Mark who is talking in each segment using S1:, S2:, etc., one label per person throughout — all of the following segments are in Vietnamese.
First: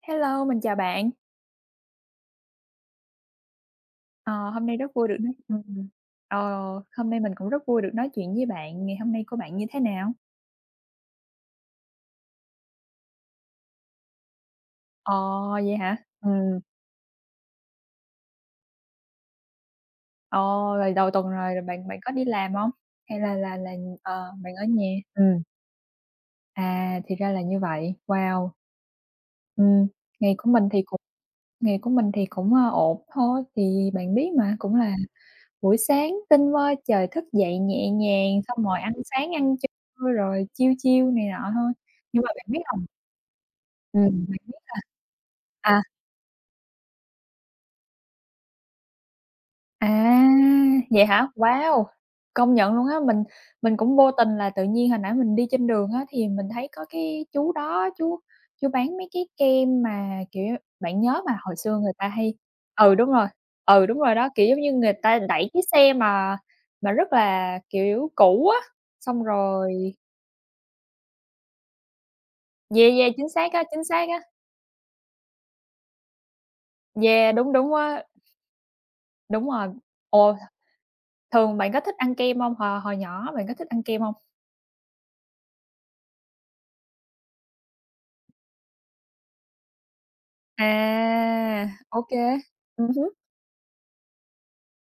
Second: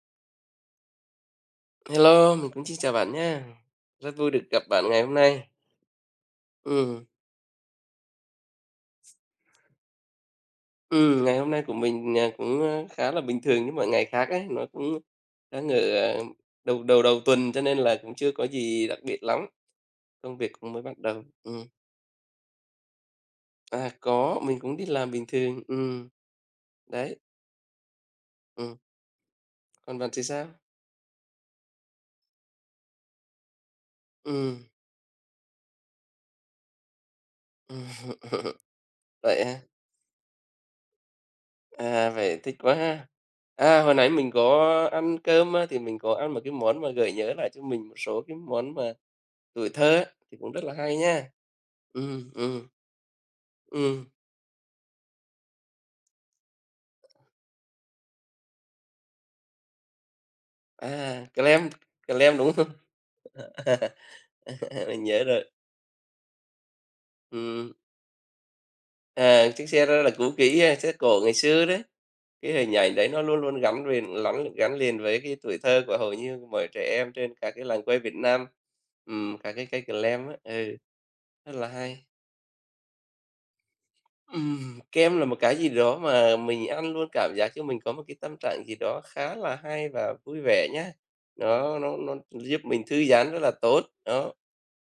S1: Hello, mình chào bạn.
S2: Hello, mình cũng xin chào bạn nhá. Rất vui được
S1: Ờ,
S2: gặp
S1: hôm nay
S2: bạn
S1: rất
S2: ngày
S1: vui
S2: hôm
S1: được nói,
S2: nay.
S1: ờ,
S2: Ừm,
S1: hôm nay mình cũng rất vui được nói chuyện với bạn. Ngày hôm nay của bạn như thế nào?
S2: ngày hôm nay của mình, cũng, khá là bình thường như mọi ngày khác ấy, nó cũng
S1: Ờ,
S2: đang
S1: vậy hả?
S2: ở, đầu đầu đầu tuần cho nên là cũng chưa có gì đặc biệt lắm, công
S1: Ờ,
S2: việc cũng mới
S1: rồi
S2: bắt
S1: đầu
S2: đầu.
S1: tuần rồi, rồi bạn bạn có đi làm hông? Hay là
S2: À, có,
S1: bạn
S2: mình
S1: ở
S2: cũng đi
S1: nhà?
S2: làm bình thường,
S1: À, thì
S2: đấy,
S1: ra là như vậy. Wow!
S2: ừm,
S1: Ừm,
S2: còn bạn thì
S1: ngày
S2: sao?
S1: của mình thì cũng Ngày của mình thì cũng, ổn thôi, thì bạn biết mà,
S2: Ừm,
S1: cũng là buổi sáng tinh mơ trời thức dậy
S2: ừm,
S1: nhẹ nhàng, xong rồi ăn sáng,
S2: vậy
S1: ăn
S2: hả?
S1: trưa rồi chill chill này nọ thôi.
S2: À,
S1: Nhưng mà
S2: vậy
S1: bạn
S2: thích
S1: biết
S2: quá
S1: hông?
S2: ha. À, hồi nãy mình
S1: Bạn biết à?
S2: có ăn cơm á, thì
S1: À,
S2: mình có ăn một cái món mà gợi nhớ lại cho mình một số cái món mà tuổi thơ
S1: à,
S2: thì cũng rất là hay
S1: vậy hả?
S2: nha.
S1: Wow!
S2: Ừm,
S1: Công
S2: ừm,
S1: nhận luôn á, mình cũng
S2: ừm.
S1: vô tình là tự nhiên hồi nãy mình đi trên đường á, thì mình thấy có cái chú đó, chú bán mấy cái kem mà, kiểu, bạn nhớ
S2: À,
S1: mà hồi
S2: Clam,
S1: xưa người ta hay,
S2: Clam, đúng không?
S1: ừ, đúng rồi, ừ, đúng rồi đó, kiểu, giống như người
S2: Mình
S1: ta
S2: nhớ rồi.
S1: đẩy cái xe mà rất là,
S2: Ừm,
S1: kiểu, cũ á, xong
S2: à, chiếc xe
S1: rồi,
S2: đó là cũ kỹ ha, xe cổ ngày xưa đấy. Cái hình
S1: yeah,
S2: ảnh
S1: yeah,
S2: đấy nó luôn luôn
S1: chính
S2: gắn
S1: xác
S2: liền
S1: á,
S2: lắn gắn liền với cái tuổi thơ của hầu như mọi trẻ em
S1: yeah,
S2: trên cả
S1: đúng,
S2: cái
S1: đúng
S2: làng quê
S1: á,
S2: Việt Nam.
S1: đúng
S2: Các cái
S1: rồi.
S2: cây Clam
S1: Ồ,
S2: á, ừ, rất
S1: thường
S2: là
S1: bạn có thích
S2: hay.
S1: ăn kem hông? Hồi hồi nhỏ bạn có thích ăn kem hông?
S2: Kem là một cái gì đó mà mình ăn luôn cảm giác cho mình có một cái tâm trạng gì đó khá là hay và vui vẻ nhá.
S1: À,
S2: Nó nó
S1: ô
S2: nó
S1: kê.
S2: giúp mình thư
S1: Hứm.
S2: giãn rất là tốt, đó.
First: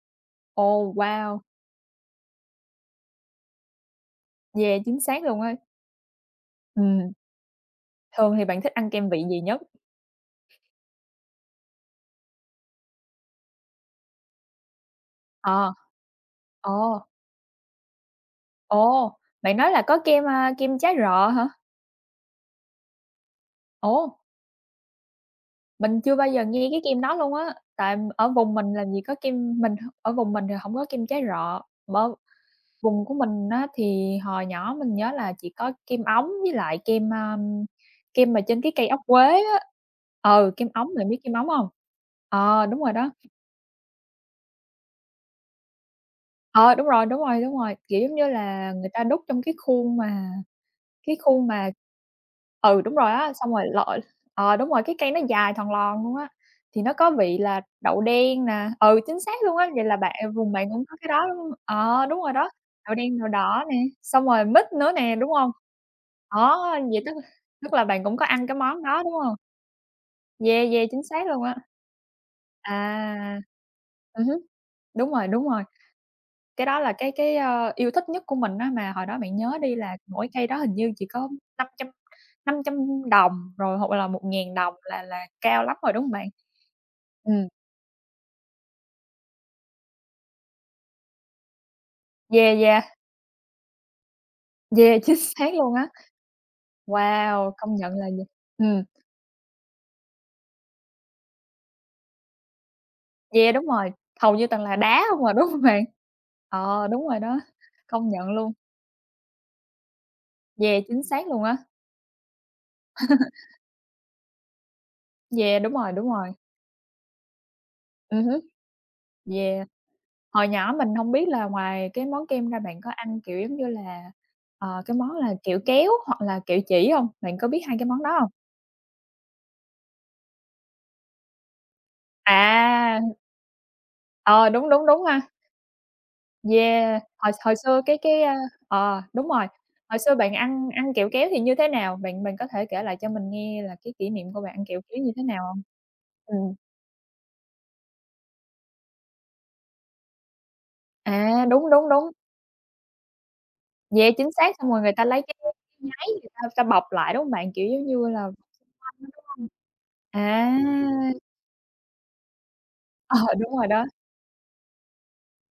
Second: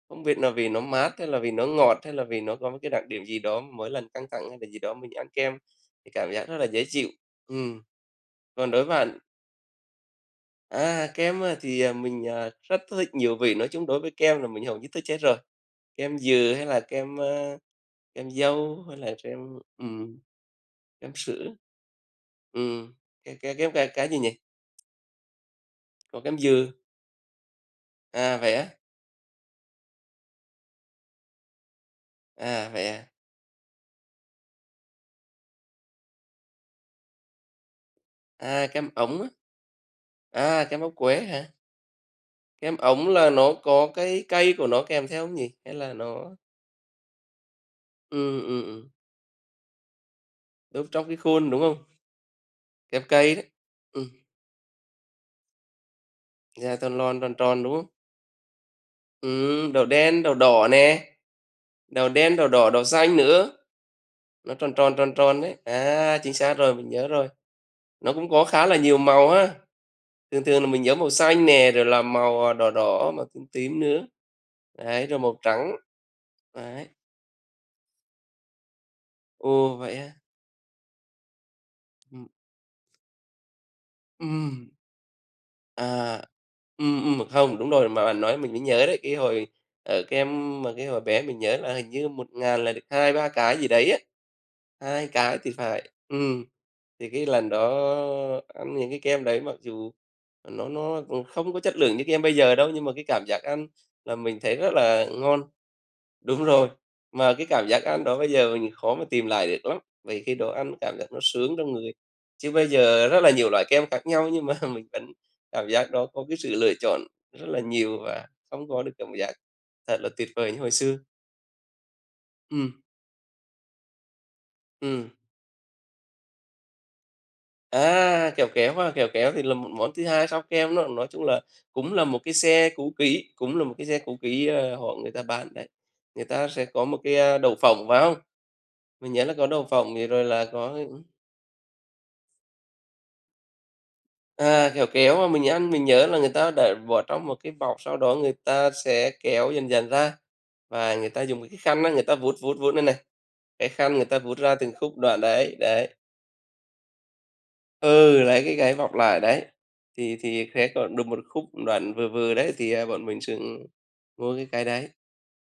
S2: Không biết là vì nó
S1: Ồ,
S2: mát hay là
S1: wow!
S2: vì nó ngọt hay là vì nó có một cái đặc điểm gì đó, mỗi lần căng thẳng hay là
S1: Yeah,
S2: gì đó
S1: chính
S2: mình
S1: xác
S2: ăn
S1: luôn á.
S2: kem thì cảm giác rất là dễ chịu.
S1: Ừm,
S2: Ừm,
S1: thường thì bạn thích
S2: còn đối
S1: ăn
S2: với
S1: kem
S2: bạn,
S1: vị gì nhất?
S2: kem, thì, mình, rất thích nhiều vị, nói chung đối với kem là mình hầu như thích hết rồi,
S1: Ờ.
S2: kem dừa hay là
S1: Ồ,
S2: kem dâu hay
S1: ồ,
S2: là kem
S1: bạn nói là có kem, kem trái
S2: kem
S1: rọ hả?
S2: sữa. Ừm, cái
S1: Ồ,
S2: gì nhỉ?
S1: mình chưa
S2: Còn
S1: bao
S2: cám
S1: giờ nghe
S2: dừa,
S1: cái kem đó luôn á, tại ở
S2: à,
S1: vùng
S2: vậy á?
S1: mình làm gì có kem, mình ở vùng mình thì hổng có kem trái rọ, bơ.
S2: À, vậy
S1: Vùng
S2: à?
S1: của mình á thì hồi nhỏ mình nhớ là chỉ có kem ống với lại kem, kem mà trên
S2: À,
S1: cái cây
S2: cam
S1: ốc
S2: ổng
S1: quế
S2: á,
S1: á. Ừ,
S2: à,
S1: kem
S2: cam
S1: ống,
S2: ốc
S1: bạn
S2: quế
S1: biết kem
S2: hả?
S1: ống hông? Ờ,
S2: Cam
S1: đúng rồi
S2: ổng
S1: đó.
S2: là nó có cái cây của nó kèm theo hông nhỉ? Hay là nó
S1: Ờ, đúng rồi, đúng rồi, đúng rồi, kiểu, giống như
S2: ừm, ừm,
S1: là người
S2: ừm,
S1: ta đút trong cái khuôn mà.
S2: núp trong
S1: Cái
S2: cái
S1: khu
S2: khuôn, đúng
S1: mà,
S2: không?
S1: ừ, đúng
S2: Kẹp
S1: rồi á,
S2: cây đấy.
S1: xong rồi lội,
S2: Ừm,
S1: ờ, đúng rồi, cái cây nó dài thòn lòn luôn á,
S2: da
S1: thì nó
S2: tròn
S1: có
S2: lon tròn
S1: vị
S2: tròn,
S1: là
S2: đúng không?
S1: đậu đen nè, ừ, chính xác luôn á, vậy
S2: Đậu
S1: là bạn,
S2: đen,
S1: ờ,
S2: đầu
S1: vùng
S2: đỏ
S1: bạn cũng có cái
S2: nè,
S1: đó, đúng hông? Ờ,
S2: đầu
S1: đúng rồi
S2: đen, đầu
S1: đó,
S2: đỏ, đầu
S1: đậu
S2: xanh
S1: đen, đậu
S2: nữa,
S1: đỏ nè, xong rồi
S2: nó
S1: mít
S2: tròn
S1: nữa
S2: tròn, tròn
S1: nè, đúng
S2: tròn
S1: hông?
S2: đấy. À, chính xác
S1: Đó,
S2: rồi, mình
S1: vậy
S2: nhớ
S1: tức
S2: rồi.
S1: tức là bạn
S2: Nó
S1: cũng có
S2: cũng có
S1: ăn cái
S2: khá là
S1: món
S2: nhiều
S1: đó, đúng
S2: màu
S1: hông?
S2: ha. Thường
S1: Yeah,
S2: thường là mình
S1: yeah,
S2: nhớ
S1: chính
S2: màu
S1: xác luôn
S2: xanh
S1: á.
S2: nè, rồi là màu, đỏ đỏ, màu
S1: À.
S2: tím tím nữa,
S1: Hứm,
S2: đấy,
S1: đúng
S2: rồi
S1: rồi,
S2: màu
S1: đúng rồi.
S2: trắng.
S1: Cái đó
S2: Đấy.
S1: là yêu thích nhất của mình á, mà hồi đó bạn nhớ đi
S2: Ồ, vậy
S1: là
S2: á?
S1: mỗi cây đó hình như chỉ có năm
S2: Ừm,
S1: năm trăm đồng rồi hoặc là một ngàn
S2: ừm,
S1: đồng là cao lắm rồi, đúng hông
S2: à,
S1: bạn? Ừm,
S2: không, đúng rồi, mà bạn nói mình mới nhớ đấy, cái hồi ở cái em mà cái hồi bé mình nhớ là hình như một
S1: yeah,
S2: ngàn là được
S1: yeah,
S2: 2 3 cái gì đấy á,
S1: yeah,
S2: 2
S1: chính
S2: cái thì
S1: xác luôn á.
S2: phải. Thì cái lần
S1: Wow,
S2: đó
S1: công nhận là v,
S2: ăn
S1: ừm,
S2: những cái kem đấy mặc dù không có chất lượng như kem bây giờ đâu, nhưng mà cái cảm giác
S1: yeah, đúng
S2: ăn
S1: rồi,
S2: là
S1: hầu
S2: mình
S1: như
S2: thấy
S1: toàn
S2: rất
S1: là đá
S2: là
S1: không à,
S2: ngon.
S1: đúng hông bạn?
S2: Đúng rồi,
S1: Ờ, đúng rồi
S2: mà
S1: đó,
S2: cái cảm giác ăn
S1: công
S2: đó
S1: nhận
S2: bây
S1: luôn,
S2: giờ mình khó mà tìm lại được lắm, vì khi đó ăn
S1: yeah,
S2: cảm
S1: chính
S2: giác nó
S1: xác luôn
S2: sướng
S1: á,
S2: trong người. Chứ bây giờ rất là nhiều loại kem khác nhau nhưng mà mình vẫn
S1: yeah,
S2: cảm giác đó
S1: đúng
S2: có
S1: rồi,
S2: cái sự lựa chọn rất là nhiều và
S1: hứm.
S2: không có được cảm giác
S1: Yeah.
S2: thật là tuyệt
S1: Hồi
S2: vời như hồi
S1: nhỏ mình
S2: xưa.
S1: hông biết là ngoài cái món kem ra
S2: Ừ,
S1: bạn có ăn, kiểu, giống như là, ờ, cái
S2: ừm.
S1: món là kiểu kéo hoặc là kiểu chỉ hông? Bạn có biết 2 cái món đó
S2: À,
S1: hông?
S2: kẹo kéo ha, kẹo kéo thì là một món thứ hai sau kem đó, nói chung là
S1: À,
S2: cũng là một cái xe cũ kỹ,
S1: ờ, đúng,
S2: ờ,
S1: đúng,
S2: họ
S1: đúng
S2: người
S1: ha.
S2: ta bán đấy. Người ta sẽ có một
S1: Yeah,
S2: cái,
S1: hồi hồi
S2: đậu
S1: xưa
S2: phộng, phải hông?
S1: ờ,
S2: Mình nhớ
S1: đúng
S2: là có
S1: rồi,
S2: đậu phộng
S1: hồi
S2: thì
S1: xưa
S2: rồi
S1: bạn
S2: là
S1: ăn
S2: có.
S1: ăn kẹo kéo thì như thế nào? Bạn bạn có thể kể lại cho mình nghe là cái kỷ niệm của bạn ăn
S2: À,
S1: kẹo
S2: kẹo
S1: kéo như
S2: kéo
S1: thế
S2: mà
S1: nào
S2: mình
S1: hông?
S2: ăn mình nhớ là người ta
S1: Ừm,
S2: để bỏ trong một cái bọc, sau đó người ta sẽ kéo dần dần ra, và người ta
S1: à,
S2: dùng cái
S1: đúng,
S2: khăn
S1: đúng,
S2: á, người
S1: đúng.
S2: ta vuốt, vuốt, vuốt lên này, cái khăn người
S1: Yeah,
S2: ta
S1: chính
S2: vuốt
S1: xác,
S2: ra
S1: xong
S2: từng
S1: rồi người
S2: khúc
S1: ta lấy
S2: đoạn
S1: cái
S2: đấy, đấy.
S1: giấy người ta ta bọc lại, đúng hông bạn? Kiểu, giống như
S2: Ừ,
S1: là,
S2: lấy cái gáy bọc
S1: đúng
S2: lại đấy,
S1: hông?
S2: thì
S1: À,
S2: khẽ còn được một khúc đoạn vừa vừa đấy thì, bọn
S1: ờ,
S2: mình
S1: đúng
S2: thường
S1: rồi đó.
S2: mua cái đấy.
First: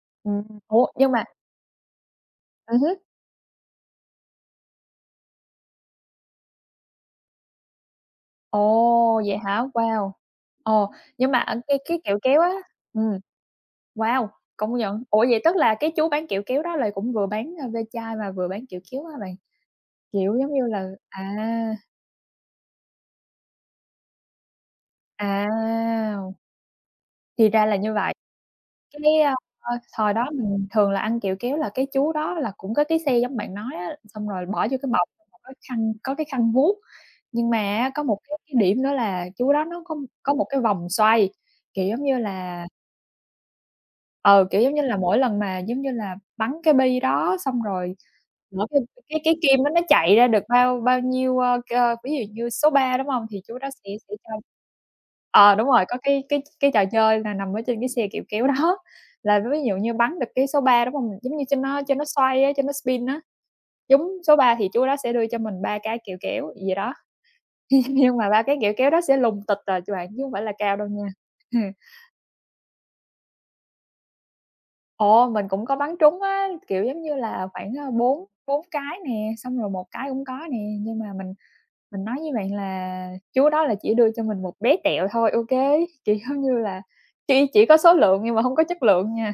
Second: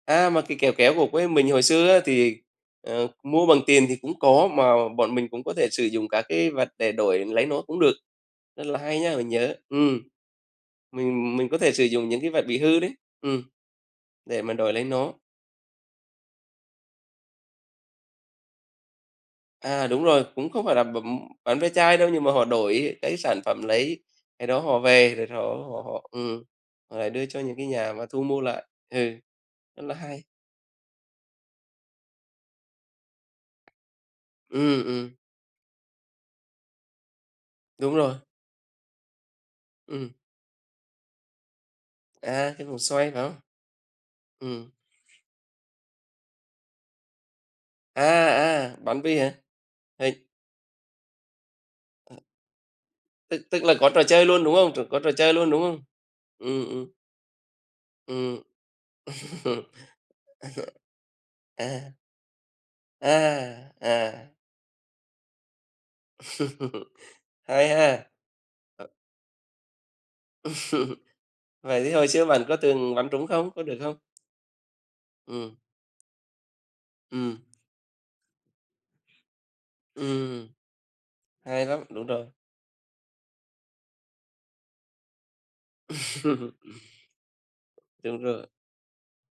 S2: À, mà
S1: Ừm,
S2: cái kéo
S1: ủa,
S2: kéo của
S1: nhưng mà,
S2: quê mình hồi xưa á thì,
S1: hứm,
S2: ờ, mua bằng tiền thì cũng có, mà bọn mình cũng có thể sử dụng cả cái vật để đổi lấy nó cũng được, rất là hay nhá,
S1: ồ,
S2: mình
S1: vậy
S2: nhớ.
S1: hả?
S2: Ừm.
S1: Wow! Ồ, nhưng
S2: Mình
S1: mà
S2: mình
S1: ở
S2: có thể sử
S1: cái
S2: dụng
S1: kẹo
S2: những cái
S1: kéo
S2: vật
S1: á,
S2: bị hư đấy,
S1: ừm,
S2: ừm,
S1: wow,
S2: để mà đổi
S1: công
S2: lấy
S1: nhận.
S2: nó.
S1: Ủa, vậy tức là cái chú bán kẹo kéo đó là cũng vừa bán, ve chai mà vừa bán kẹo kéo hả bạn?
S2: À, đúng rồi,
S1: Kiểu,
S2: cũng
S1: giống
S2: không
S1: như
S2: phải là
S1: là,
S2: bấm
S1: à,
S2: bán ve chai đâu, nhưng mà họ đổi cái sản phẩm lấy cái đó họ về rồi họ họ họ
S1: à,
S2: họ lại đưa cho
S1: thì
S2: những
S1: ra
S2: cái
S1: là như
S2: nhà mà
S1: vậy.
S2: thu mua lại. Ừ,
S1: Cái,
S2: rất là
S1: thời
S2: hay.
S1: đó mình thường là ăn, kiểu, kéo là, cái chú đó là cũng có cái xe giống bạn nói á, xong rồi bỏ vô
S2: Ừm,
S1: cái bọc,
S2: ừm,
S1: xong rồi có khăn, có cái khăn vuốt. Nhưng mà á,
S2: đúng
S1: có
S2: rồi,
S1: một cái điểm nữa là chú đó nó
S2: ừm.
S1: có một cái vòng xoay, kiểu, giống như
S2: À,
S1: là,
S2: cái vòng xoay phải không?
S1: ờ, kiểu,
S2: Ừm.
S1: giống như là, mỗi lần mà, giống như là, bắn cái bi đó xong rồi
S2: À,
S1: nữa
S2: à,
S1: cái
S2: bán bi hả?
S1: kim đó nó
S2: Hình
S1: chạy ra được bao bao nhiêu, ơ, cơ ví dụ như số ba, đúng hông? Thì
S2: tức
S1: chú
S2: tức
S1: đó
S2: là có
S1: sẽ
S2: trò
S1: sẽ
S2: chơi
S1: cho,
S2: luôn, đúng không? Có trò chơi luôn,
S1: ờ,
S2: đúng
S1: đúng
S2: không?
S1: rồi, có cái
S2: Ừm,
S1: trò
S2: ừm,
S1: chơi là nằm ở trên cái xe, kiểu,
S2: ừm.
S1: kéo đó, là ví dụ như bắn được cái số ba, đúng hông? Giống như
S2: À,
S1: cho nó xoay á, cho nó spin á,
S2: à,
S1: trúng
S2: à.
S1: số 3 thì chú đó sẽ đưa cho mình 3 cái kẹo kéo vậy đó,
S2: Hay ha.
S1: nhưng mà 3 cái kẹo kéo đó sẽ lùng tịch à ch bạn, chứ hông phải là cao đâu nha.
S2: Vậy thì hồi xưa bạn có từng bắn trúng không? Có được không?
S1: Ồ, mình
S2: Ừm,
S1: cũng có bắn trúng á, kiểu, giống như
S2: ừm.
S1: là, khoảng, 4 4 cái nè, xong rồi một cái cũng có
S2: ừ
S1: nè, nhưng mà mình
S2: Hay lắm,
S1: mình
S2: đúng
S1: nói
S2: rồi.
S1: với bạn là chú đó là chỉ đưa cho mình một bé tẹo thôi, ô kê, kiểu, giống như là, chỉ có số lượng
S2: Đúng
S1: nhưng mà
S2: rồi.
S1: hông có chất lượng nha.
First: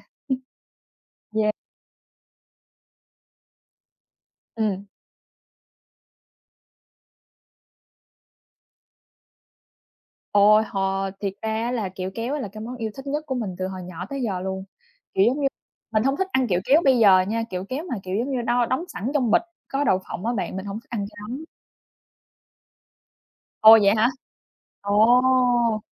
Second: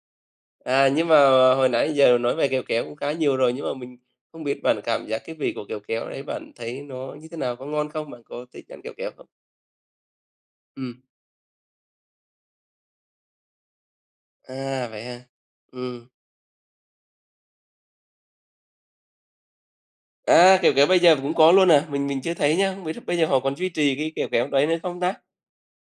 S2: À, nhưng mà hồi nãy giờ nói về kẹo kéo cũng khá nhiều rồi, nhưng mà mình không biết bạn
S1: Ừm,
S2: cảm giác cái vị của kẹo kéo đấy bạn thấy nó như thế nào? Có ngon không? Bạn có thích ăn kẹo kéo không?
S1: ôi,
S2: Ừ,
S1: hồi thiệt ra á là kẹo kéo á là cái món yêu thích nhất của mình từ hồi nhỏ tới giờ luôn,
S2: à, vậy ha?
S1: kiểu, giống như, mình
S2: Ừ,
S1: hông thích ăn kẹo kéo bây giờ nha, kẹo kéo mà, kiểu, giống như, đo đóng sẵn trong bịch có đậu phộng á bạn,
S2: à,
S1: mình
S2: kẹo
S1: hổng
S2: kéo
S1: thích ăn
S2: bây
S1: cái
S2: giờ cũng
S1: đó.
S2: có luôn à? Mình chưa thấy nhá, không biết bây giờ họ còn duy
S1: Ồ, vậy
S2: trì
S1: hả?
S2: cái kẹo kéo đấy nữa
S1: Ồ,
S2: không ta?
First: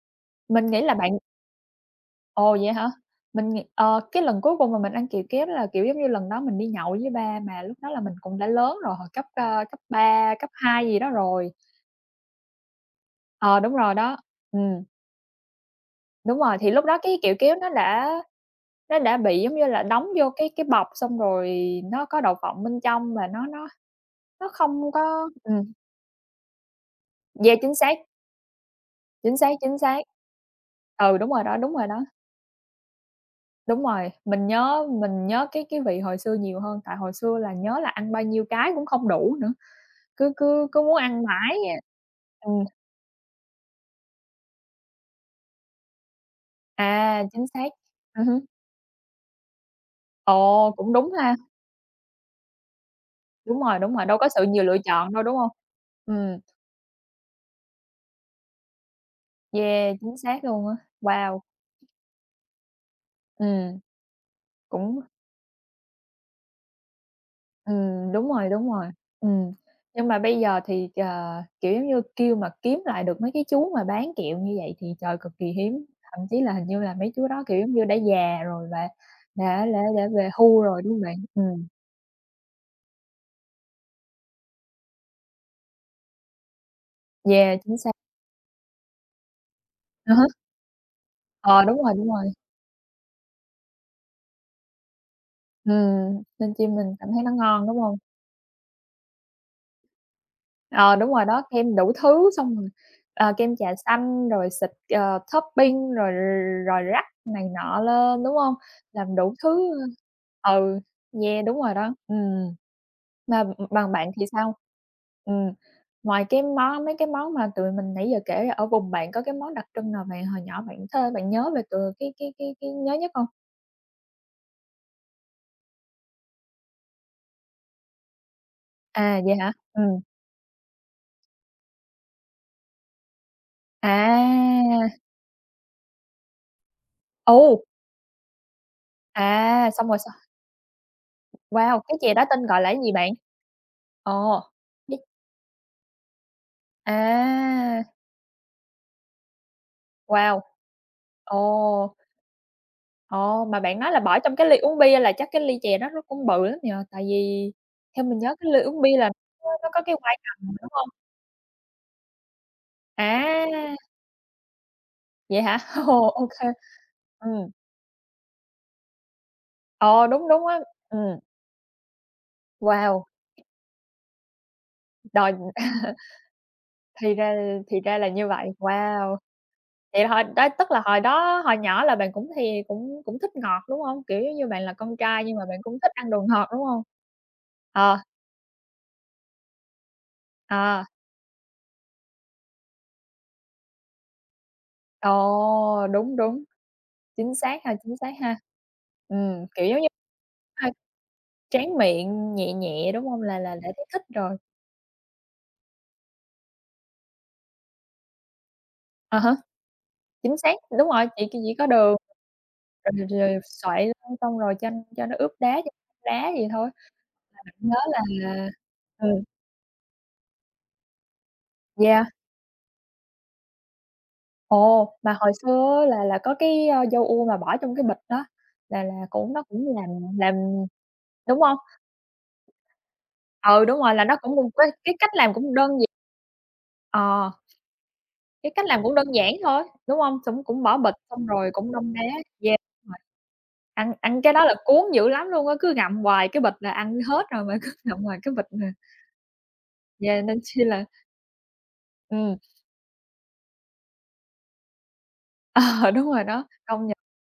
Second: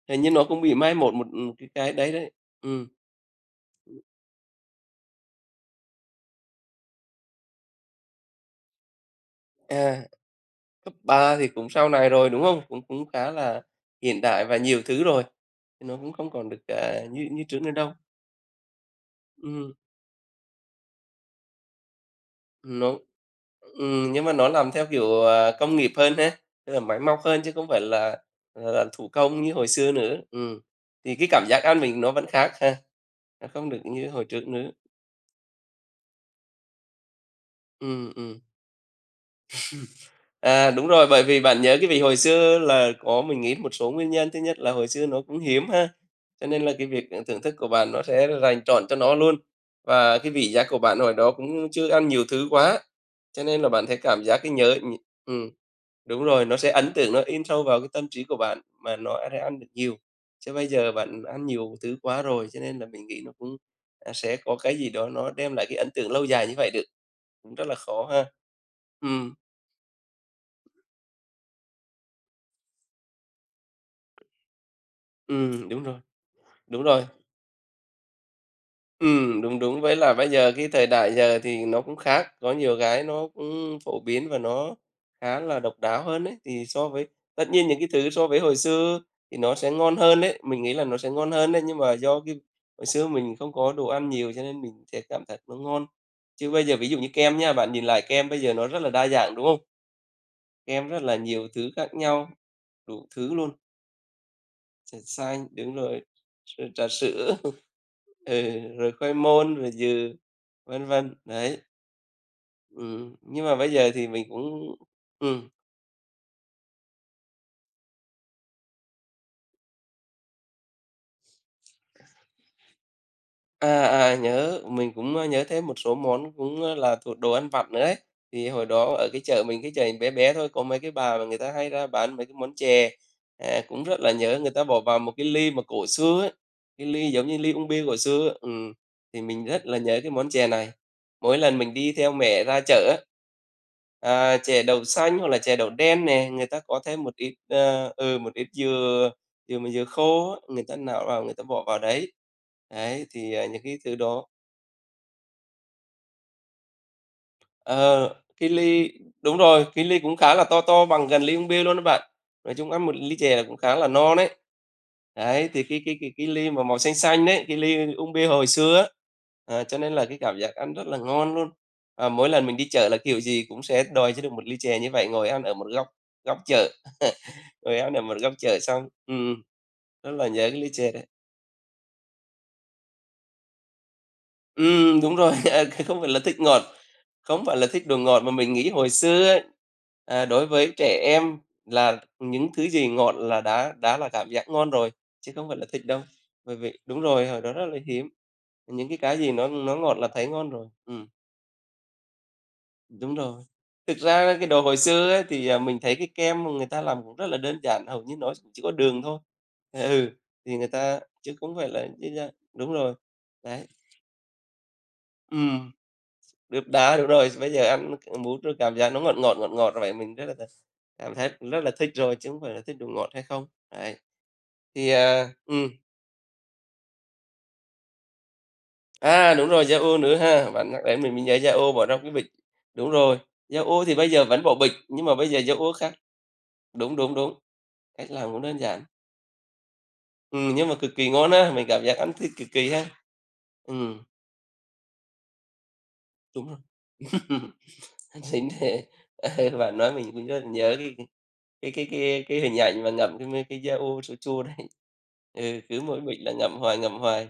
S2: Hình như nó cũng
S1: mình
S2: bị
S1: nghĩ
S2: mai
S1: là bạn.
S2: một một, cái đấy đấy.
S1: Ồ, vậy
S2: Ừ,
S1: hả? Mình nghĩ, ờ, cái lần cuối cùng mà mình ăn kẹo kéo đó là, kiểu, giống như, lần đó mình đi nhậu với ba mà lúc đó là mình cũng đã lớn rồi, hồi cấp, cấp
S2: à.
S1: 3 cấp 2
S2: Cấp
S1: gì đó
S2: 3 thì
S1: rồi.
S2: cũng sau này rồi, đúng không? Cũng cũng khá
S1: Ờ,
S2: là
S1: đúng rồi đó,
S2: hiện đại và nhiều
S1: ừm,
S2: thứ rồi, thì nó cũng không
S1: đúng
S2: còn
S1: rồi,
S2: được,
S1: thì lúc đó cái
S2: như
S1: kẹo
S2: như
S1: kéo
S2: trước
S1: nó
S2: nữa đâu.
S1: đã, nó đã bị, giống như
S2: Ừm,
S1: là, đóng vô cái bọc xong rồi nó có đậu phộng bên
S2: nó
S1: trong mà nó nó
S2: nhưng mà nó
S1: nó
S2: làm theo
S1: không
S2: kiểu,
S1: có,
S2: công nghiệp hơn ha, tức là máy móc hơn chứ
S1: yeah,
S2: không
S1: chính
S2: phải
S1: xác,
S2: là thủ
S1: chính
S2: công
S1: xác,
S2: như hồi
S1: chính
S2: xưa
S1: xác.
S2: nữa. Thì
S1: Ừ,
S2: cái
S1: đúng rồi
S2: cảm
S1: đó,
S2: giác
S1: đúng
S2: ăn
S1: rồi đó,
S2: mình nó vẫn khác ha, nó không được
S1: đúng
S2: như
S1: rồi,
S2: hồi
S1: mình
S2: trước nữa.
S1: nhớ mình nhớ cái vị hồi xưa nhiều hơn, tại hồi xưa là nhớ là ăn
S2: Ừm,
S1: bao
S2: ừm.
S1: nhiêu cái cũng không đủ nữa. Cứ cứ
S2: À,
S1: cứ
S2: đúng
S1: muốn
S2: rồi,
S1: ăn
S2: bởi vì
S1: mãi
S2: bạn nhớ
S1: á.
S2: cái vì hồi xưa
S1: Ừm,
S2: là có mình nghĩ một số nguyên nhân, thứ nhất là hồi xưa nó cũng hiếm ha, cho nên là cái việc,
S1: à,
S2: ờ, thưởng
S1: chính
S2: thức
S1: xác.
S2: của bạn nó sẽ
S1: Hứm.
S2: dành trọn cho nó luôn. Và cái vị giác
S1: Ồ,
S2: của
S1: cũng
S2: bạn
S1: đúng
S2: hồi đó
S1: ha.
S2: cũng chưa ăn nhiều thứ quá, cho nên là bạn
S1: Đúng
S2: sẽ
S1: rồi, đâu
S2: cảm
S1: có
S2: giác
S1: sự
S2: cái
S1: nhiều lựa
S2: nhớ nh
S1: chọn đâu, đúng hông?
S2: ừm, đúng
S1: Ừm,
S2: rồi, nó sẽ ấn tượng, nó in sâu vào cái tâm trí của bạn mà nó sẽ ăn được
S1: yeah,
S2: nhiều.
S1: chính xác
S2: Chứ bây
S1: luôn á.
S2: giờ bạn
S1: Wow!
S2: ăn nhiều thứ quá rồi, cho nên là mình nghĩ nó cũng,
S1: Ừm,
S2: sẽ có cái gì
S1: cũng
S2: đó nó đem lại cái ấn tượng lâu dài như vậy được, cũng rất là khó ha.
S1: đúng rồi, đúng rồi.
S2: Ừm,
S1: Ừm, nhưng mà bây giờ thì, ờ, kiểu, giống như, kêu mà kiếm lại được mấy cái chú mà bán kẹo như vậy thì trời, cực kỳ
S2: đúng
S1: hiếm,
S2: rồi,
S1: thậm chí là hình như
S2: đúng
S1: là
S2: rồi.
S1: mấy chú đó, kiểu, giống như, đã già rồi và
S2: Ừ, đúng,
S1: đã đã
S2: đúng. Với
S1: đã
S2: là bây
S1: về
S2: giờ
S1: hưu
S2: cái
S1: rồi,
S2: thời
S1: đúng hông
S2: đại
S1: bạn?
S2: giờ thì nó cũng khác, có nhiều cái nó cũng phổ biến và nó khá là độc đáo hơn đấy. Thì so với tất
S1: Yeah,
S2: nhiên
S1: chính
S2: những cái
S1: xác.
S2: thứ so với hồi xưa thì nó sẽ ngon
S1: À
S2: hơn
S1: há,
S2: đấy, mình nghĩ là nó sẽ ngon hơn đấy,
S1: ờ,
S2: nhưng
S1: đúng rồi,
S2: mà
S1: đúng
S2: do
S1: rồi.
S2: cái hồi xưa mình không có đồ ăn nhiều cho nên mình sẽ cảm thấy nó ngon. Chứ
S1: Nên
S2: bây
S1: chi
S2: giờ ví
S1: mình
S2: dụ
S1: cảm
S2: như
S1: thấy nó
S2: kem nha,
S1: ngon,
S2: bạn
S1: đúng
S2: nhìn
S1: hông?
S2: lại kem bây giờ nó rất là đa dạng, đúng không? Kem
S1: Ờ,
S2: rất
S1: đúng
S2: là
S1: rồi đó,
S2: nhiều thứ
S1: kem đủ
S2: khác
S1: thứ
S2: nhau,
S1: xong rồi,
S2: đủ
S1: ờ,
S2: thứ luôn,
S1: kem trà xanh rồi xịt,
S2: trà
S1: ờ,
S2: xanh, đúng
S1: topping
S2: rồi,
S1: rồi
S2: rồi
S1: rồi
S2: trà
S1: rắc
S2: sữa,
S1: này nọ lên, đúng
S2: ừ,
S1: hông?
S2: rồi
S1: Làm
S2: khoai
S1: đủ
S2: môn,
S1: thứ,
S2: rồi dừa,
S1: ơ ừ,
S2: vân vân,
S1: yeah, đúng
S2: đấy.
S1: rồi đó. Mà
S2: Nhưng mà bây giờ
S1: bằng
S2: thì
S1: bạn thì
S2: mình
S1: sao?
S2: cũng ừm,
S1: Ừm, ngoài cái món mấy cái món mà tụi mình nãy giờ kể ra, ở vùng bạn có cái món đặc trưng nào bạn hồi nhỏ bạn thơ bạn nhớ về tụi cái nhớ nhất hông?
S2: à, nhớ, mình cũng, ơ, nhớ thêm một số món cũng, ơ, là thuộc đồ ăn vặt nữa ấy. Thì hồi đó ở
S1: À,
S2: cái
S1: vậy
S2: chợ
S1: hả?
S2: mình, cái chợ
S1: Ừm.
S2: bé bé thôi, có mấy cái bà mà người ta hay ra bán mấy cái món chè, cũng rất là nhớ, người ta bỏ
S1: À,
S2: vào một cái ly mà cổ xưa ấy, cái ly giống
S1: ồ,
S2: như ly uống bia cổ xưa á, thì mình rất
S1: à,
S2: là
S1: xong rồi
S2: nhớ cái món chè này. Mỗi lần mình
S1: wow,
S2: đi
S1: cái
S2: theo
S1: chè đó
S2: mẹ
S1: tên gọi
S2: ra
S1: là cái gì
S2: chợ á,
S1: bạn?
S2: à,
S1: Ồ,
S2: chè đậu
S1: biết
S2: xanh hoặc là chè đậu đen nè, người ta có thêm một ít,
S1: à,
S2: một ít dừa. Dù mà dừa khô á,
S1: wow.
S2: người ta nạo vào người ta bỏ vào
S1: Ồ,
S2: đấy. Đấy, thì,
S1: ồ, mà
S2: những
S1: bạn
S2: cái
S1: nói
S2: thứ
S1: là bỏ
S2: đó
S1: trong cái ly uống bia là chắc cái ly chè đó nó cũng bự lắm nhờ. Tại vì theo
S2: ờ,
S1: mình nhớ
S2: cái
S1: cái ly uống
S2: ly
S1: bia là
S2: đúng
S1: nó
S2: rồi,
S1: nó có
S2: cái
S1: cái
S2: ly cũng
S1: quai
S2: khá là
S1: cầm,
S2: to,
S1: đúng
S2: to
S1: hông?
S2: bằng gần ly uống bia luôn đó bạn. Nói chung ăn một ly chè là cũng
S1: À,
S2: khá là no đấy.
S1: vậy
S2: Đấy,
S1: hả?
S2: thì cái cái
S1: Ồ,
S2: cái cái
S1: ô kê.
S2: ly mà màu xanh xanh đấy,
S1: Ừm,
S2: cái ly uống bia hồi xưa á, cho nên là
S1: ờ,
S2: cái
S1: đúng,
S2: cảm
S1: đúng
S2: giác
S1: á.
S2: ăn rất là
S1: Ừm,
S2: ngon luôn. À, mỗi lần mình đi chợ là
S1: wow,
S2: kiểu gì cũng sẽ đòi cho được một ly chè như vậy, ngồi
S1: đòi
S2: ăn ở một góc góc chợ,
S1: thì ra,
S2: ngồi
S1: thì
S2: ăn
S1: ra
S2: ở
S1: là
S2: một
S1: như
S2: góc
S1: vậy,
S2: chợ xong
S1: wow. Thì
S2: rất
S1: hồi
S2: là
S1: đó
S2: nhớ cái ly
S1: tức là
S2: chè
S1: hồi
S2: đấy.
S1: đó hồi nhỏ là bạn cũng thì cũng cũng thích ngọt, đúng hông? Kiểu, giống như, bạn là con
S2: Đúng
S1: trai
S2: rồi,
S1: nhưng mà bạn cũng thích
S2: không phải
S1: ăn
S2: là
S1: đồ
S2: thích
S1: ngọt,
S2: ngọt,
S1: đúng hông?
S2: không phải là thích
S1: Ờ,
S2: đồ ngọt, mà mình nghĩ hồi xưa ấy, đối với
S1: ờ,
S2: trẻ em là những thứ gì ngọt là đã là cảm giác ngon rồi, chứ không phải là thích
S1: ồ,
S2: đâu.
S1: đúng, đúng,
S2: Bởi vì đúng rồi,
S1: chính
S2: hồi đó
S1: xác
S2: rất
S1: ha,
S2: là
S1: chính
S2: hiếm,
S1: xác ha.
S2: những cái gì nó
S1: Kiểu,
S2: nó
S1: giống như,
S2: ngọt là thấy ngon rồi.
S1: a, tráng miệng nhẹ nhẹ, đúng
S2: Đúng
S1: hông?
S2: rồi.
S1: Là đã thấy
S2: Thực
S1: thích
S2: ra
S1: rồi.
S2: cái đồ hồi xưa ấy thì, mình thấy cái kem mà người ta làm cũng rất là đơn giản, hầu như nó chỉ có đường
S1: À
S2: thôi.
S1: há,
S2: Ừ,
S1: chính xác,
S2: thì người
S1: đúng
S2: ta
S1: rồi, chỉ
S2: chứ
S1: chỉ
S2: không
S1: có
S2: phải là
S1: đường,
S2: đúng rồi,
S1: rồi rồi
S2: đấy,
S1: xoậy lên xong rồi cho nó ướp
S2: ừ.
S1: đá, cho nó đá vậy
S2: Đướp
S1: thôi.
S2: đá, đúng rồi. Bây giờ
S1: Nhớ
S2: ăn
S1: là
S2: bún rồi cảm giác nó
S1: ừm,
S2: ngọt ngọt, ngọt ngọt vậy mình rất là cảm thấy rất là thích
S1: yeah.
S2: rồi, chứ không phải là thích đồ ngọt hay không. Đấy, thì,
S1: Ồ, mà hồi xưa á là có cái, dâu u mà bỏ trong cái bịch đó, là cũng nó
S2: đúng
S1: cũng
S2: rồi, Yaourt nữa
S1: làm
S2: ha. Bạn nhắc đến mình mới nhớ
S1: đúng hông?
S2: Yaourt bỏ trong cái bịch. Đúng rồi,
S1: Ừ, đúng
S2: Yaourt
S1: rồi,
S2: thì
S1: là
S2: bây
S1: nó
S2: giờ
S1: cũng
S2: vẫn
S1: một
S2: bỏ
S1: cái
S2: bịch,
S1: cái
S2: nhưng
S1: cách
S2: mà bây
S1: làm
S2: giờ
S1: cũng đơn
S2: Yaourt
S1: gi
S2: khác. Đúng, đúng,
S1: ờ,
S2: đúng, cách làm cũng
S1: cái
S2: đơn
S1: cách làm
S2: giản.
S1: cũng đơn giản thôi, đúng hông? Xong cũng
S2: Nhưng mà
S1: bỏ
S2: cực
S1: bịch,
S2: kỳ
S1: xong
S2: ngon
S1: rồi
S2: á mình
S1: cũng
S2: cảm
S1: đông
S2: giác
S1: đá,
S2: ăn thích cực
S1: yeah,
S2: kỳ ha.
S1: đúng rồi. Ăn
S2: Ừm,
S1: ăn cái đó là cuốn dữ lắm luôn á, cứ ngậm hoài cái
S2: đúng
S1: bịch
S2: rồi.
S1: là ăn hết rồi mà cứ ngậm hoài cái bịch
S2: Chính
S1: nè,
S2: thế. Bạn nói mình
S1: yeah,
S2: cũng
S1: nên
S2: rất là
S1: chi
S2: nhớ
S1: là
S2: cái cái cái cái
S1: ừm,
S2: cái hình ảnh mà ngậm cái mấy cái da ô chua chua đấy. Ừ, cứ
S1: ờ,
S2: mỗi
S1: đúng
S2: bịch
S1: rồi
S2: là
S1: đó, công nhận,
S2: ngậm hoài,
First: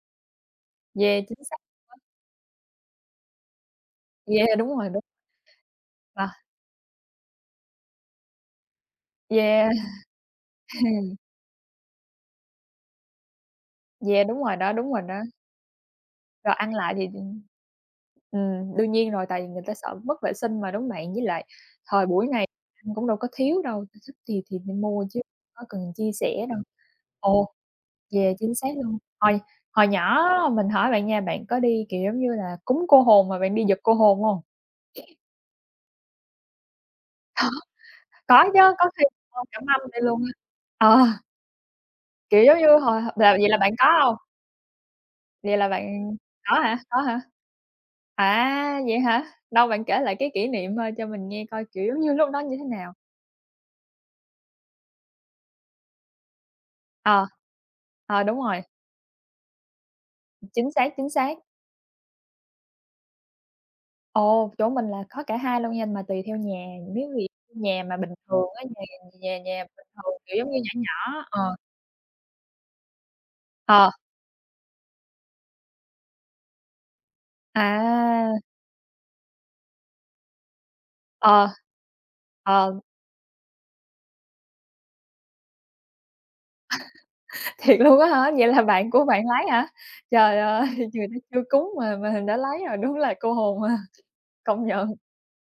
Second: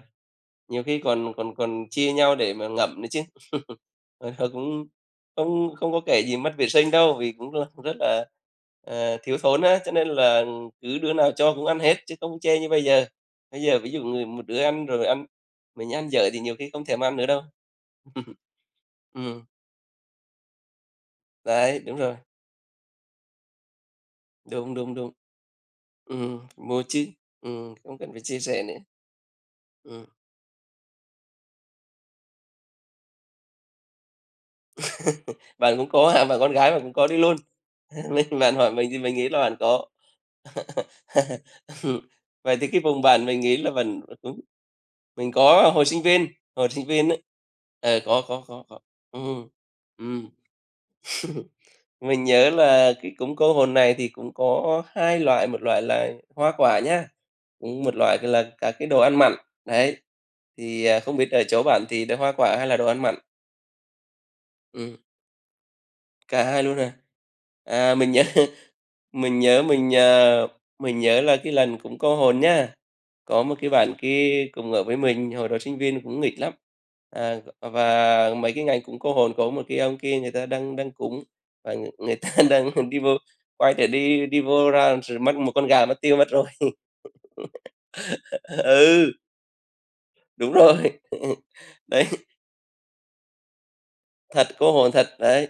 S2: nhiều khi
S1: yeah,
S2: còn
S1: chính
S2: còn
S1: xác,
S2: còn chia nhau để mà ngậm nữa chứ. Hồi
S1: yeah,
S2: đó
S1: đúng rồi,
S2: cũng
S1: đúng.
S2: không không có kể
S1: À,
S2: gì mất vệ sinh đâu, vì cũng là rất là, thiếu thốn
S1: yeah,
S2: á, cho nên là cứ đứa nào cho cũng ăn hết chứ không chê như bây giờ. Bây giờ ví dụ
S1: yeah,
S2: người
S1: đúng
S2: một
S1: rồi
S2: đứa
S1: đó,
S2: ăn
S1: đúng rồi
S2: rồi
S1: đó.
S2: ăn mình ăn dở thì
S1: Rồi
S2: nhiều khi
S1: ăn
S2: không
S1: lại
S2: thèm
S1: thì,
S2: ăn nữa đâu.
S1: đương nhiên rồi, tại
S2: Ừm,
S1: vì người ta sợ mất vệ sinh mà, đúng bạn? Với lại
S2: đấy, đúng
S1: thời
S2: rồi.
S1: buổi này ăn cũng đâu có thiếu đâu, thích gì thì
S2: Đúng,
S1: nên
S2: đúng,
S1: mua
S2: đúng.
S1: chứ có cần chia sẻ đâu.
S2: Mua chứ,
S1: Ồ,
S2: không cần phải
S1: yeah,
S2: chia
S1: chính
S2: sẻ
S1: xác
S2: nữa.
S1: luôn. Hồi hồi
S2: Ừm,
S1: nhỏ mình hỏi bạn nha, bạn có đi, kiểu, giống như là, cúng cô hồn mà bạn đi giật cô hồn hông?
S2: bạn cũng có hả? Bạn con gái bạn cũng có đi luôn. Mình
S1: Có
S2: bạn
S1: chứ,
S2: hỏi
S1: có
S2: mình thì
S1: khi
S2: mình nghĩ là
S1: ôm
S2: bạn
S1: cả mâm
S2: có.
S1: đi luôn á. Ờ,
S2: Ừm,
S1: kiểu,
S2: vậy
S1: giống như
S2: thì cái
S1: hồi
S2: vùng bạn
S1: là
S2: mình
S1: vậy là
S2: nghĩ là
S1: bạn có
S2: bạn
S1: hông?
S2: đúng, mình
S1: Vậy là
S2: có
S1: bạn có
S2: hồi
S1: hả?
S2: sinh
S1: Có
S2: viên
S1: hả?
S2: ấy. Ờ, có, có.
S1: À, vậy
S2: Ừ,
S1: hả? Đâu, bạn kể lại
S2: ừ.
S1: cái kỷ niệm, cho mình nghe coi, kiểu, giống như
S2: Mình
S1: lúc đó
S2: nhớ
S1: như thế nào?
S2: là cái cúng cô hồn này thì cũng có hai loại, một loại là hoa quả nhá,
S1: Ờ.
S2: cũng một loại
S1: Ờ, đúng
S2: là
S1: rồi,
S2: các cái đồ ăn mặn, đấy.
S1: chính
S2: Thì,
S1: xác, chính
S2: không biết
S1: xác.
S2: ở chỗ bạn thì là hoa quả hay là đồ ăn mặn?
S1: Ồ, chỗ mình
S2: Ừm,
S1: là có cả hai luôn nha, mà tùy theo
S2: cả hai
S1: nhà,
S2: luôn à?
S1: nếu vì nhà
S2: À,
S1: mà
S2: mình
S1: bình
S2: nhớ
S1: thường á, nhà nhà
S2: Mình nhớ
S1: nhà bình
S2: mình,
S1: thường, kiểu,
S2: ờ,
S1: giống như nhỏ
S2: mình nhớ
S1: nhỏ
S2: là cái
S1: ờ,
S2: lần cũng có hồn nha, có một cái
S1: ờ,
S2: bạn kia cùng ở với mình, hồi đó sinh viên cũng nghịch lắm, và
S1: à,
S2: mấy cái ngành cũng cô hồn, có một cái ông kia người ta đang đang cúng
S1: ờ.
S2: và người người ta
S1: Ờ,
S2: đang đi vô quay để đi đi vô ra rồi mất một con gà mất tiêu mất rồi.
S1: thiệt luôn á hả? Vậy là bạn của
S2: Ừ,
S1: bạn lấy hả? Trời
S2: đúng
S1: ơi,
S2: rồi.
S1: người ta chưa cúng mà
S2: Đấy,
S1: mà đã lấy rồi, đúng là cô hồn ha,
S2: thật,
S1: công
S2: cô hồn
S1: nhận,
S2: thật, đấy.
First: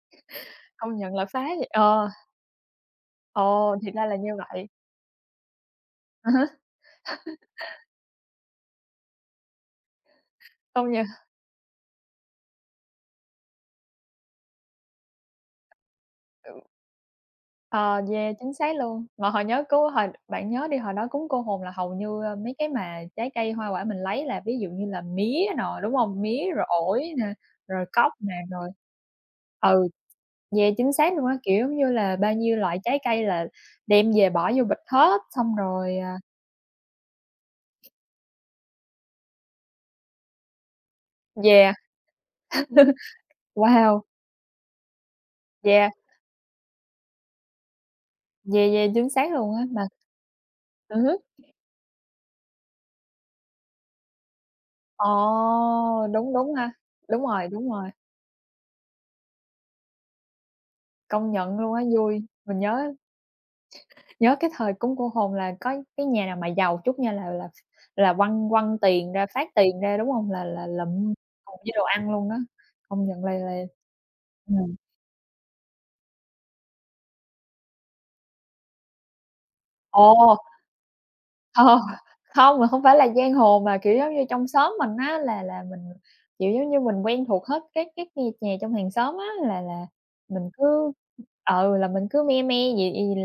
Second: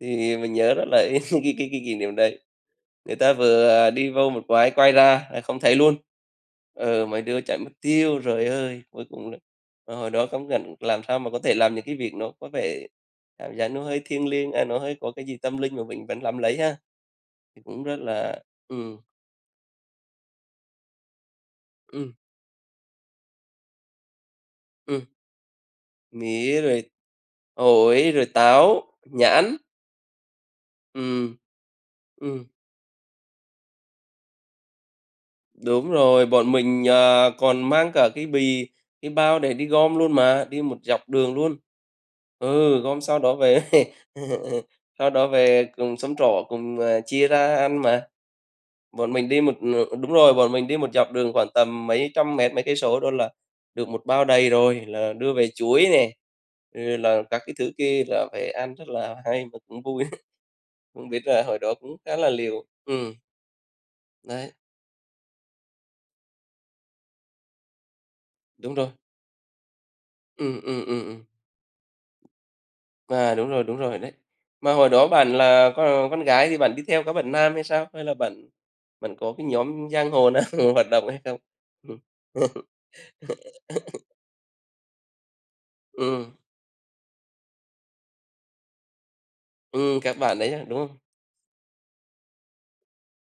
S2: Thì mình nhớ rất
S1: công
S2: là
S1: nhận là phá
S2: cái cái
S1: vậy
S2: cái kỷ
S1: ờ,
S2: niệm đấy. Người ta vừa
S1: ồ, thì ra
S2: đi
S1: là
S2: vô
S1: như
S2: một
S1: vậy,
S2: quái quay ra là không thấy luôn. Ừ, mấy đứa chạy mất tiêu, rồi ơi! Cuối cùng là mà hồi đó công nhận
S1: công
S2: làm
S1: nhận
S2: sao mà có thể làm những cái việc nó có vẻ cảm giác nó hơi thiêng liêng, nó hơi có cái gì tâm linh mà mình vẫn làm lấy
S1: Ừ.
S2: ha. Thì cũng rất
S1: Ờ, yeah,
S2: là
S1: chính xác
S2: ừm,
S1: luôn. Mà hồi nhớ cứ hồi bạn nhớ đi, hồi đó cúng cô hồn là hầu
S2: ừm,
S1: như, mấy cái mà trái cây hoa quả mình lấy là ví dụ như là
S2: ừm,
S1: mía nè, đúng hông? Mía
S2: mía
S1: rồi
S2: rồi
S1: ổi nè, rồi cóc
S2: ổi, rồi
S1: nè, rồi
S2: táo, nhãn.
S1: ừ, yeah, chính xác luôn á,
S2: Ừm,
S1: kiểu, giống như là bao
S2: ừm.
S1: nhiêu loại trái cây là đem về bỏ vô bịch hết, xong
S2: Đúng
S1: rồi, à
S2: rồi, bọn mình, còn mang cả cái bì, cái bao để đi gom luôn mà, đi một dọc đường luôn.
S1: yeah,
S2: Ừ, gom sau đó về
S1: wow,
S2: sau đó về
S1: yeah,
S2: cùng xóm trọ cùng, chia ra ăn mà.
S1: yeah, yeah, chính
S2: Bọn mình
S1: xác
S2: đi một
S1: luôn á, mà
S2: đúng rồi, bọn mình đi một
S1: ừ
S2: dọc
S1: hứ,
S2: đường khoảng tầm mấy trăm mét, mấy cây số đó là được một bao đầy rồi,
S1: ồ,
S2: là đưa về chuối nè,
S1: đúng, đúng ha,
S2: rồi là các cái
S1: đúng
S2: thứ
S1: rồi,
S2: kia là phải ăn rất là hay mà cũng vui. Cũng biết
S1: công
S2: là hồi
S1: nhận
S2: đó
S1: luôn á,
S2: cũng khá
S1: vui,
S2: là
S1: mình
S2: liều.
S1: nhớ Nhớ cái
S2: Đấy,
S1: thời cúng cô hồn là có cái nhà nào mà giàu chút nha là quăng
S2: đúng
S1: quăng
S2: rồi.
S1: tiền ra, phát tiền ra, đúng hông?
S2: Ừm,
S1: Là
S2: ừm, ừm,
S1: mua
S2: ừm.
S1: cùng với đồ ăn luôn đó, công nhận là
S2: À,
S1: là
S2: đúng rồi đấy. Mà
S1: ừm.
S2: hồi đó bạn là con gái thì bạn đi theo các bạn nam hay sao? Hay là bạn bạn có cái nhóm giang hồ
S1: Ồ!
S2: nào hoạt động hay không?
S1: Ờ,
S2: Ừm.
S1: không, mình không phải là giang hồ mà, kiểu, giống như, trong xóm mình á là mình,
S2: Ừm,
S1: kiểu, giống như, mình quen thuộc hết các nhà nhà trong hàng xóm á, là
S2: các bạn
S1: mình
S2: đấy á, đúng
S1: cứ
S2: không?
S1: ừ, là mình cứ me me vậy vậy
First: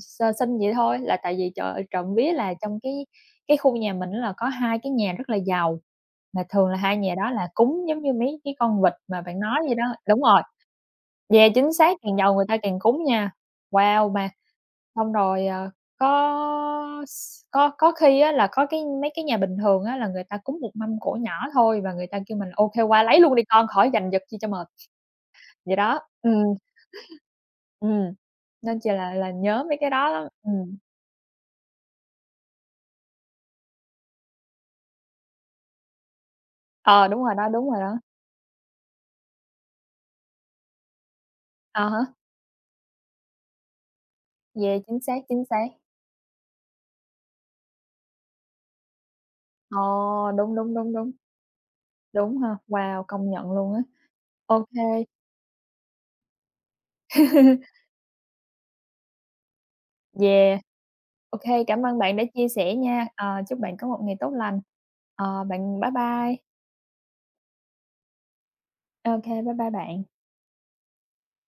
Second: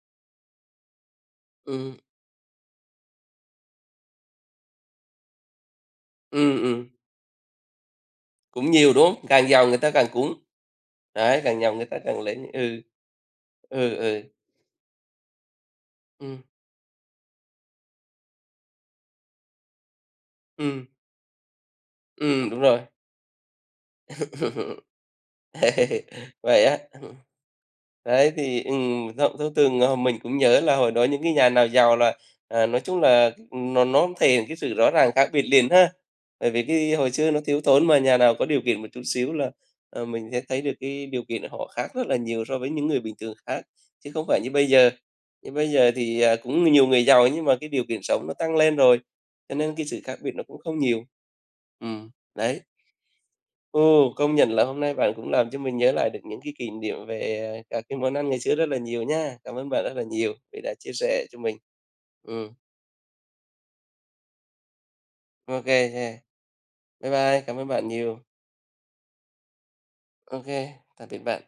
S1: x xin vậy thôi. Là tại vì trời
S2: Ừm,
S1: trộm vía là trong cái khu nhà mình á là có 2 cái nhà rất là giàu, mà
S2: ừm,
S1: thường là
S2: ừm,
S1: 2 nhà đó là cúng giống như mấy cái
S2: cũng
S1: con vịt
S2: nhiều, đúng
S1: mà
S2: không?
S1: bạn
S2: Càng
S1: nói
S2: giàu
S1: vậy
S2: người
S1: đó
S2: ta càng
S1: đúng
S2: cúng.
S1: rồi.
S2: Đấy,
S1: Yeah,
S2: càng
S1: chính
S2: giàu người
S1: xác,
S2: ta
S1: càng
S2: càng
S1: giàu
S2: lấy
S1: người ta càng
S2: ừ.
S1: cúng nha.
S2: Ừ,
S1: Wow,
S2: ừ,
S1: mà xong rồi, ờ
S2: ừm,
S1: có s có khi á là có cái mấy cái nhà bình thường á là người ta cúng một
S2: ừm,
S1: mâm cỗ nhỏ thôi và người ta kêu mình:
S2: đúng
S1: "Ô
S2: rồi.
S1: kê, qua lấy luôn đi con, khỏi giành giật chi cho mệt." Vậy đó. Ừm.
S2: Vậy á.
S1: Ừm,
S2: Đấy, thì,
S1: nên chỉ là
S2: theo theo
S1: nhớ mấy
S2: tường,
S1: cái đó
S2: mình
S1: lắm.
S2: cũng nhớ
S1: Ừm.
S2: là hồi đó những cái nhà nào giàu là, nói chung là nó thể hiện cái sự rõ ràng khác biệt liền ha. Bởi vì cái
S1: Ờ,
S2: hồi
S1: đúng
S2: xưa
S1: rồi
S2: nó
S1: đó,
S2: thiếu
S1: đúng rồi
S2: thốn
S1: đó.
S2: mà nhà nào có điều kiện một chút xíu là, mình sẽ thấy được cái điều kiện họ
S1: À
S2: khác rất
S1: há,
S2: là nhiều so với những người bình thường khác, chứ không phải như bây
S1: yeah,
S2: giờ.
S1: chính xác, chính
S2: Nhưng
S1: xác.
S2: bây giờ thì, cũng nhiều người giàu nhưng mà cái điều kiện sống nó tăng lên rồi, cho nên
S1: Ờ,
S2: cái sự khác biệt nó
S1: đúng,
S2: cũng
S1: đúng,
S2: không
S1: đúng,
S2: nhiều.
S1: đúng.
S2: Ừm,
S1: Đúng ha,
S2: đấy.
S1: wow, công nhận luôn á.
S2: Ồ, công nhận là
S1: Ô
S2: hôm nay
S1: kê.
S2: bạn cũng làm cho mình nhớ lại được những cái kỷ niệm về các cái món ăn ngày xưa rất là nhiều nha. Cảm ơn bạn rất là nhiều
S1: Yeah,
S2: vì đã chia sẻ
S1: ô
S2: cho
S1: kê,
S2: mình.
S1: cảm ơn bạn đã chia
S2: Ừ,
S1: sẻ nha. Ờ, chúc bạn có một ngày tốt lành. Ờ,
S2: OK,
S1: bạn bye
S2: yeah.
S1: bye.
S2: Bye bye, cảm ơn bạn nhiều.
S1: Ô kê, bye bye bạn.
S2: OK, tạm biệt bạn.